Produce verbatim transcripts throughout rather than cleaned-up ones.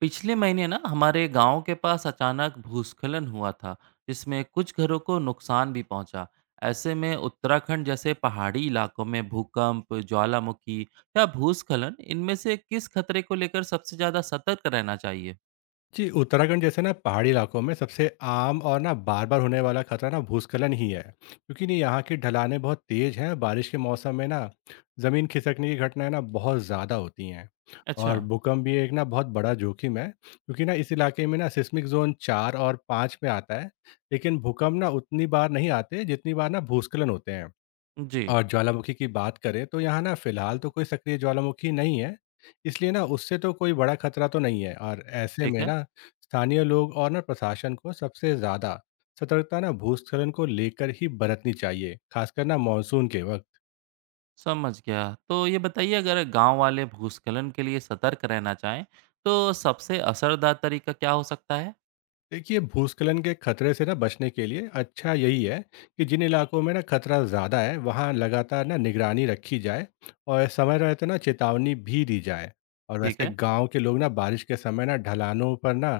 पिछले महीने ना हमारे गांव के पास अचानक भूस्खलन हुआ था, जिसमें कुछ घरों को नुकसान भी पहुंचा। ऐसे में उत्तराखंड जैसे पहाड़ी इलाकों में भूकंप, ज्वालामुखी या भूस्खलन, इनमें से किस खतरे को लेकर सबसे ज्यादा सतर्क रहना चाहिए? जी, उत्तराखंड जैसे ना पहाड़ी इलाकों में सबसे आम और ना बार-बार होने वाला खतरा ना भूस्खलन ही है, क्योंकि ना यहाँ की ढलानें बहुत तेज़ हैं, बारिश के मौसम में ना ज़मीन खिसकने की घटनाएँ ना बहुत ज़्यादा होती हैं। अच्छा। और भूकंप भी एक ना बहुत बड़ा जोखिम है, क्योंकि ना इस इलाके में ना सिस्मिक ज़ोन चार और पाँच में आता है, लेकिन भूकंप ना उतनी बार नहीं आते जितनी बार ना भूस्खलन होते हैं। जी। और ज्वालामुखी की बात करें तो यहाँ ना फिलहाल तो कोई सक्रिय ज्वालामुखी नहीं है, इसलिए ना उससे तो कोई बड़ा खतरा तो नहीं है। और ऐसे ठीक में है। ना स्थानीय लोग और ना प्रशासन को सबसे ज्यादा सतर्कता ना भूस्खलन को लेकर ही बरतनी चाहिए, खासकर ना मानसून के वक्त। समझ गया। तो ये बताइए, अगर गांव वाले भूस्खलन के लिए सतर्क रहना चाहें तो सबसे असरदार तरीका क्या हो सकता है? देखिए, भूस्खलन के खतरे से ना बचने के लिए अच्छा यही है कि जिन इलाकों में ना खतरा ज़्यादा है वहाँ लगातार ना निगरानी रखी जाए और समय रहते ना चेतावनी भी दी जाए। और ठीक वैसे है। गांव के लोग ना बारिश के समय ना ढलानों पर ना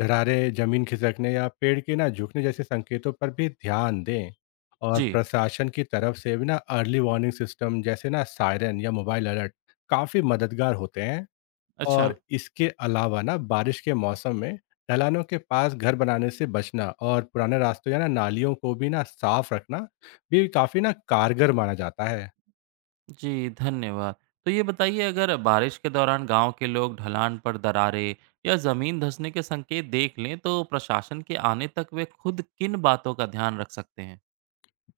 ढरारे, जमीन खिसकने या पेड़ के ना झुकने जैसे संकेतों पर भी ध्यान दें। और जी। प्रशासन की तरफ से भी ना अर्ली वार्निंग सिस्टम जैसे ना सायरन या मोबाइल अलर्ट काफ़ी मददगार होते हैं। अच्छा। और इसके अलावा ना बारिश के मौसम में ढलानों के पास घर बनाने से बचना, और पुराने रास्तों या ना नालियों को भी ना साफ रखना भी काफ़ी ना कारगर माना जाता है। जी, धन्यवाद। तो ये बताइए, अगर बारिश के दौरान गाँव के लोग ढलान पर दरारें या ज़मीन धँसने के संकेत देख लें तो प्रशासन के आने तक वे खुद किन बातों का ध्यान रख सकते हैं?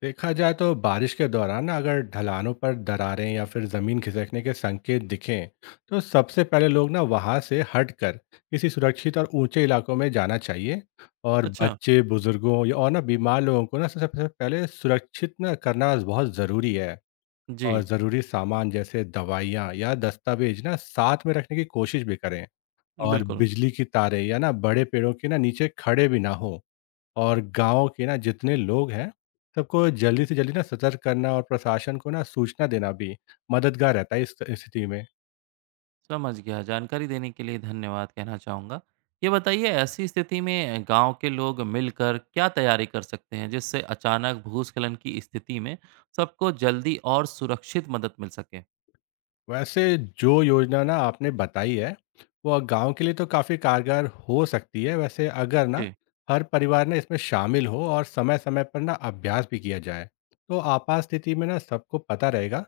देखा जाए तो बारिश के दौरान ना अगर ढलानों पर दरारें या फिर ज़मीन खिसकने के संकेत दिखें, तो सबसे पहले लोग ना वहाँ से हटकर किसी सुरक्षित और ऊंचे इलाकों में जाना चाहिए। और अच्छा। बच्चे, बुजुर्गों या और ना बीमार लोगों को ना सबसे सबसे पहले सुरक्षित ना करना बहुत ज़रूरी है। और जी, ज़रूरी सामान जैसे दवाइयाँ या दस्तावेज ना साथ में रखने की कोशिश भी करें, और बिल्कुल। बिजली की तारें या ना बड़े पेड़ों के ना नीचे खड़े भी ना हो। और गांव के ना जितने लोग हैं, सबको जल्दी से जल्दी ना सतर्क करना और प्रशासन को ना सूचना देना भी मददगार रहता है इस स्थिति में। समझ गया, जानकारी देने के लिए धन्यवाद कहना चाहूँगा। ये बताइए, ऐसी स्थिति में गाँव के लोग मिलकर क्या तैयारी कर सकते हैं जिससे अचानक भूस्खलन की स्थिति में सबको जल्दी और सुरक्षित मदद मिल सके? वैसे जो योजना ना आपने बताई है, वो गांव के लिए तो काफ़ी कारगर हो सकती है। वैसे अगर ना जी, हर परिवार ना इसमें शामिल हो और समय समय पर ना अभ्यास भी किया जाए, तो आपात स्थिति में ना सबको पता रहेगा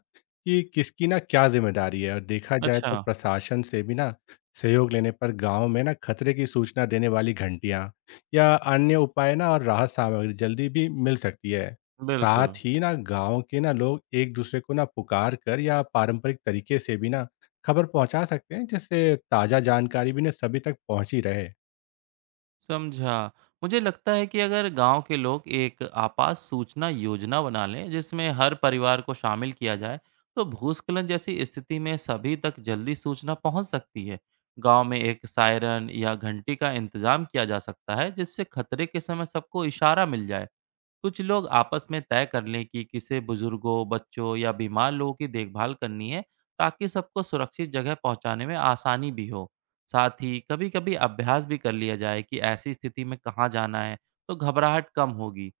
कि किसकी ना क्या जिम्मेदारी है। और देखा जाए अच्छा, तो प्रशासन से भी ना सहयोग लेने पर गांव में ना खतरे की सूचना देने वाली घंटियां या अन्य उपाय ना और राहत सामग्री जल्दी भी मिल सकती है। बिल्कुल। साथ ही ना गांव के ना लोग एक दूसरे को ना पुकार कर या पारंपरिक तरीके से भी ना खबर पहुंचा सकते हैं, जिससे ताजा जानकारी भी ना सभी तक पहुंची रहे। समझा। मुझे लगता है कि अगर गांव के लोग एक आपात सूचना योजना बना लें, जिसमें हर परिवार को शामिल किया जाए, तो भूस्खलन जैसी स्थिति में सभी तक जल्दी सूचना पहुंच सकती है। गांव में एक सायरन या घंटी का इंतजाम किया जा सकता है, जिससे खतरे के समय सबको इशारा मिल जाए। कुछ लोग आपस में तय कर लें कि किसे बुजुर्गों, बच्चों या बीमार लोगों की देखभाल करनी है, ताकि सबको सुरक्षित जगह पहुंचाने में आसानी भी हो। साथ ही कभी-कभी अभ्यास भी कर लिया जाए कि ऐसी स्थिति में कहाँ जाना है, तो घबराहट कम होगी।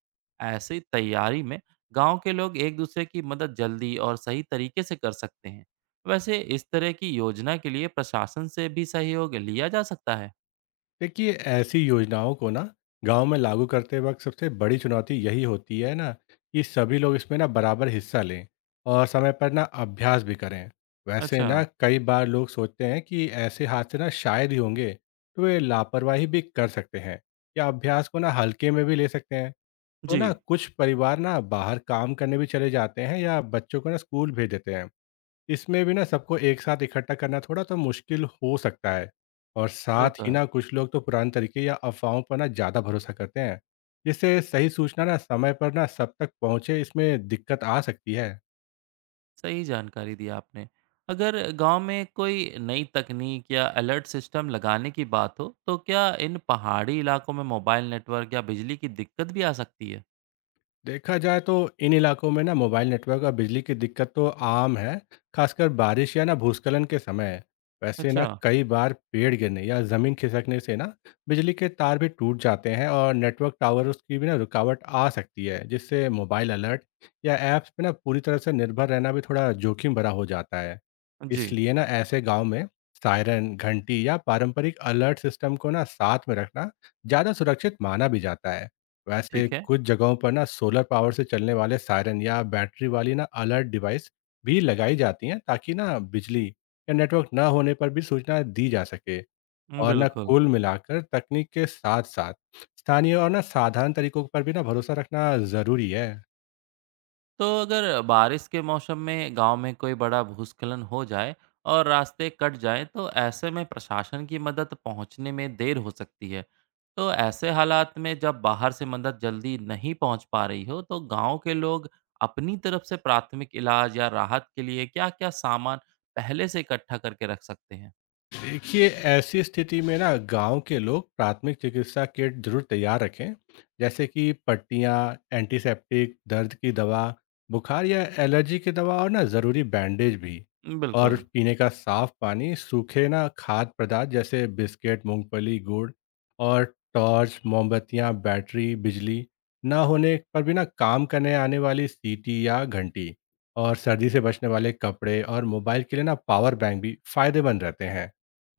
ऐसी तैयारी में गांव के लोग एक दूसरे की मदद जल्दी और सही तरीके से कर सकते हैं। वैसे इस तरह की योजना के लिए प्रशासन से भी सहयोग लिया जा सकता है। देखिए, ऐसी योजनाओं को ना गांव में लागू करते वक्त सबसे बड़ी चुनौती यही होती है ना कि सभी लोग इसमें ना बराबर हिस्सा लें और समय पर ना अभ्यास भी करें। वैसे अच्छा, ना कई बार लोग सोचते हैं कि ऐसे हादसे ना शायद ही होंगे, तो वे लापरवाही भी कर सकते हैं या अभ्यास को ना हल्के में भी ले सकते हैं। तो ना जी, कुछ परिवार ना बाहर काम करने भी चले जाते हैं या बच्चों को ना स्कूल भेज देते हैं, इसमें भी ना सबको एक साथ इकट्ठा करना थोड़ा तो मुश्किल हो सकता है। और वो साथ तो ही है। ना कुछ लोग तो पुराने तरीके या अफवाहों पर ना ज़्यादा भरोसा करते हैं, जिससे सही सूचना ना समय पर ना सब तक पहुंचे इसमें दिक्कत आ सकती है। सही जानकारी दी आपने। अगर गांव में कोई नई तकनीक या अलर्ट सिस्टम लगाने की बात हो, तो क्या इन पहाड़ी इलाकों में मोबाइल नेटवर्क या बिजली की दिक्कत भी आ सकती है? देखा जाए तो इन इलाकों में ना मोबाइल नेटवर्क और बिजली की दिक्कत तो आम है, खासकर बारिश या ना भूस्खलन के समय। वैसे ना अच्छा, कई बार पेड़ गिरने या जमीन खिसकने से ना बिजली के तार भी टूट जाते हैं, और नेटवर्क टावर उसकी भी ना रुकावट आ सकती है, जिससे मोबाइल अलर्ट या ऐप्स पे ना पूरी तरह से निर्भर रहना भी थोड़ा जोखिम भरा हो जाता है। जी, इसलिए ना ऐसे गांव में सायरन, घंटी या पारंपरिक अलर्ट सिस्टम को ना साथ में रखना ज़्यादा सुरक्षित माना भी जाता है। वैसे ठीक है। कुछ जगहों पर ना सोलर पावर से चलने वाले सायरन या बैटरी वाली ना अलर्ट डिवाइस भी लगाई जाती हैं, ताकि ना बिजली या नेटवर्क ना होने पर भी सूचना दी जा सके। उम, और ना बिल्कुल। कुल मिलाकर तकनीक के साथ साथ स्थानीय और ना साधारण तरीकों पर भी ना भरोसा रखना ज़रूरी है। तो अगर बारिश के मौसम में गांव में कोई बड़ा भूस्खलन हो जाए और रास्ते कट जाएं तो ऐसे में प्रशासन की मदद पहुंचने में देर हो सकती है। तो ऐसे हालात में जब बाहर से मदद जल्दी नहीं पहुंच पा रही हो, तो गांव के लोग अपनी तरफ से प्राथमिक इलाज या राहत के लिए क्या-क्या सामान पहले से इकट्ठा करके रख सकते हैं? देखिए, ऐसी स्थिति में ना गांव के लोग प्राथमिक चिकित्सा किट जरूर तैयार रखें, जैसे कि पट्टियाँ, एंटीसेप्टिक, दर्द की दवा, बुखार या एलर्जी की दवा और ना ज़रूरी बैंडेज भी। और बिल्कुल। पीने का साफ पानी, सूखे ना खाद्य पदार्थ जैसे बिस्किट, मूंगफली, गुड़, और टॉर्च, मोमबत्तियाँ, बैटरी, बिजली ना होने पर भी ना काम करने आने वाली सीटी या घंटी, और सर्दी से बचने वाले कपड़े और मोबाइल के लिए ना पावर बैंक भी फायदेमंद रहते हैं।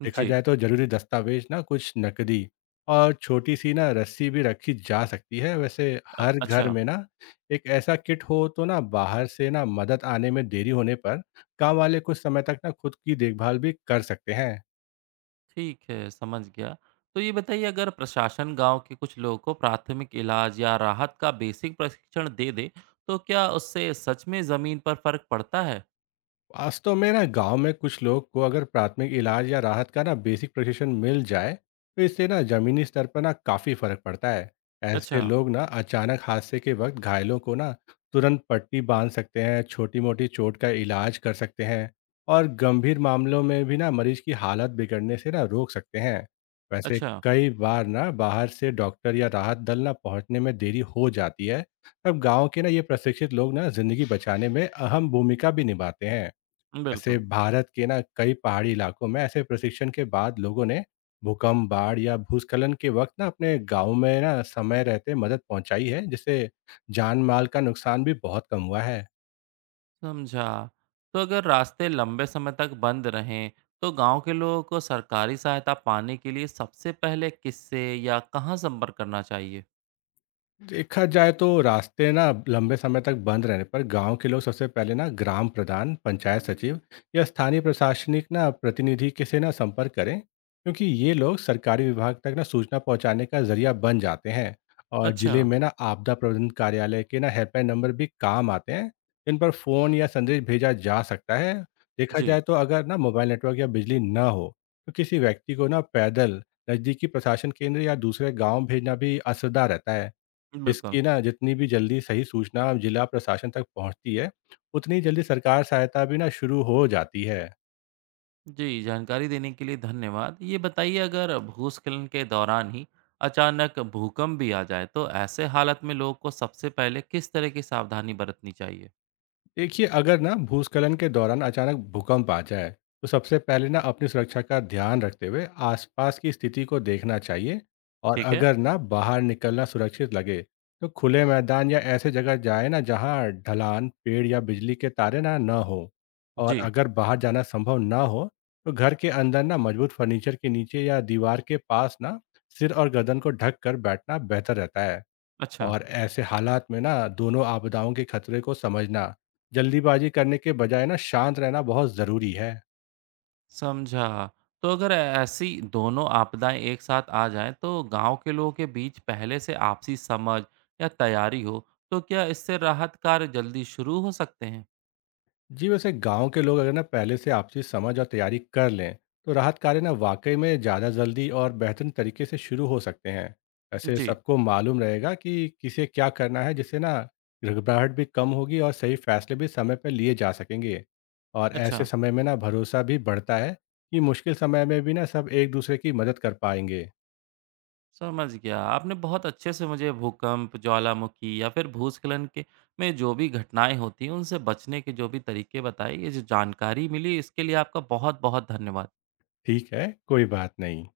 देखा जी। जाए तो ज़रूरी दस्तावेज़, ना कुछ नकदी और छोटी सी ना रस्सी भी रखी जा सकती है। वैसे अ- हर घर अच्छा। में ना एक ऐसा किट हो तो ना बाहर से ना मदद आने में देरी होने पर गांव वाले कुछ समय तक ना खुद की देखभाल भी कर सकते हैं। ठीक है, समझ गया। तो ये बताइए, अगर प्रशासन गाँव के कुछ लोगों को प्राथमिक इलाज या राहत का बेसिक प्रशिक्षण दे दे, तो क्या उससे सच में ज़मीन पर फ़र्क पड़ता है? वास्तव में ना गांव में कुछ लोग को अगर प्राथमिक इलाज या राहत का ना बेसिक प्रशिक्षण मिल जाए, तो इससे ना जमीनी स्तर पर ना काफी फर्क पड़ता है। ऐसे अच्छा, लोग ना अचानक हादसे के वक्त घायलों को ना तुरंत पट्टी बांध सकते हैं, छोटी मोटी चोट का इलाज कर सकते हैं और गंभीर मामलों में भी ना मरीज की हालत बिगड़ने से ना रोक सकते हैं। वैसे अच्छा, कई बार ना बाहर से डॉक्टर या राहत दल ना पहुंचने में देरी हो जाती है, तब गांव के ना ये प्रशिक्षित लोग ना जिंदगी बचाने में अहम भूमिका भी निभाते हैं। ऐसे बिल्कुल, भारत के ना कई पहाड़ी इलाकों में ऐसे प्रशिक्षण के बाद लोगों ने भूकंप, बाढ़ या भूस्खलन के वक्त ना अपने गांव में ना समय रहते मदद पहुंचाई है, जिससे जान माल का नुकसान भी बहुत कम हुआ है। समझा। तो अगर रास्ते लंबे समय तक बंद रहें, तो गाँव के लोगों को सरकारी सहायता पाने के लिए सबसे पहले किससे या कहाँ संपर्क करना चाहिए? देखा जाए तो रास्ते ना लंबे समय तक बंद रहने पर गांव के लोग सबसे पहले ना ग्राम प्रधान, पंचायत सचिव या स्थानीय प्रशासनिक ना प्रतिनिधि के से ना संपर्क करें, क्योंकि ये लोग सरकारी विभाग तक ना सूचना पहुंचाने का जरिया बन जाते हैं। और अच्छा, जिले में ना आपदा प्रबंधन कार्यालय के ना हेल्पलाइन नंबर भी काम आते हैं, इन पर फोन या संदेश भेजा जा सकता है। देखा जी, जाए तो अगर ना मोबाइल नेटवर्क या बिजली ना हो, तो किसी व्यक्ति को ना पैदल नज़दीकी प्रशासन केंद्र या दूसरे गांव भेजना भी असरदार रहता है। बिल्कुल। जिसकी ना जितनी भी जल्दी सही सूचना जिला प्रशासन तक पहुँचती है, उतनी जल्दी सरकार सहायता भी ना शुरू हो जाती है। जी, जानकारी देने के लिए धन्यवाद। ये बताइए, अगर भूस्खलन के दौरान ही अचानक भूकंप भी आ जाए तो ऐसे हालत में लोगों को सबसे पहले किस तरह की सावधानी बरतनी चाहिए? देखिए, अगर ना भूस्खलन के दौरान अचानक भूकंप आ जाए, तो सबसे पहले ना अपनी सुरक्षा का ध्यान रखते हुए आसपास की स्थिति को देखना चाहिए। और ठीक है? अगर ना बाहर निकलना सुरक्षित लगे, तो खुले मैदान या ऐसे जगह जाए ना जहाँ ढलान, पेड़ या बिजली के तारे ना ना हो। और जी, अगर बाहर जाना संभव ना हो, तो घर के अंदर ना मजबूत फर्नीचर के नीचे या दीवार के पास ना सिर और गर्दन को ढक कर बैठना बेहतर रहता है। अच्छा, और ऐसे हालात में ना दोनों आपदाओं के खतरे को समझना, जल्दीबाजी करने के बजाय ना शांत रहना बहुत ज़रूरी है। समझा। तो अगर ऐसी दोनों आपदाएँ एक साथ आ जाएँ, तो गाँव के लोगों के बीच पहले से आपसी समझ या तैयारी हो तो क्या इससे राहत कार्य जल्दी शुरू हो सकते हैं? जी, वैसे गांव के लोग अगर ना पहले से आपसी समझ और तैयारी कर लें, तो राहत कार्य ना वाकई में ज़्यादा जल्दी और बेहतर तरीके से शुरू हो सकते हैं। ऐसे जी, सबको मालूम रहेगा कि किसे क्या करना है, जिससे ना घबराहट भी कम होगी और सही फैसले भी समय पर लिए जा सकेंगे। और ऐसे अच्छा। समय में ना भरोसा भी बढ़ता है कि मुश्किल समय में भी ना सब एक दूसरे की मदद कर पाएंगे। समझ गया, आपने बहुत अच्छे से मुझे भूकंप, ज्वालामुखी या फिर भूस्खलन के में जो भी घटनाएं होती हैं उनसे बचने के जो भी तरीके बताए, ये जो जानकारी मिली, इसके लिए आपका बहुत बहुत धन्यवाद। ठीक है, कोई बात नहीं।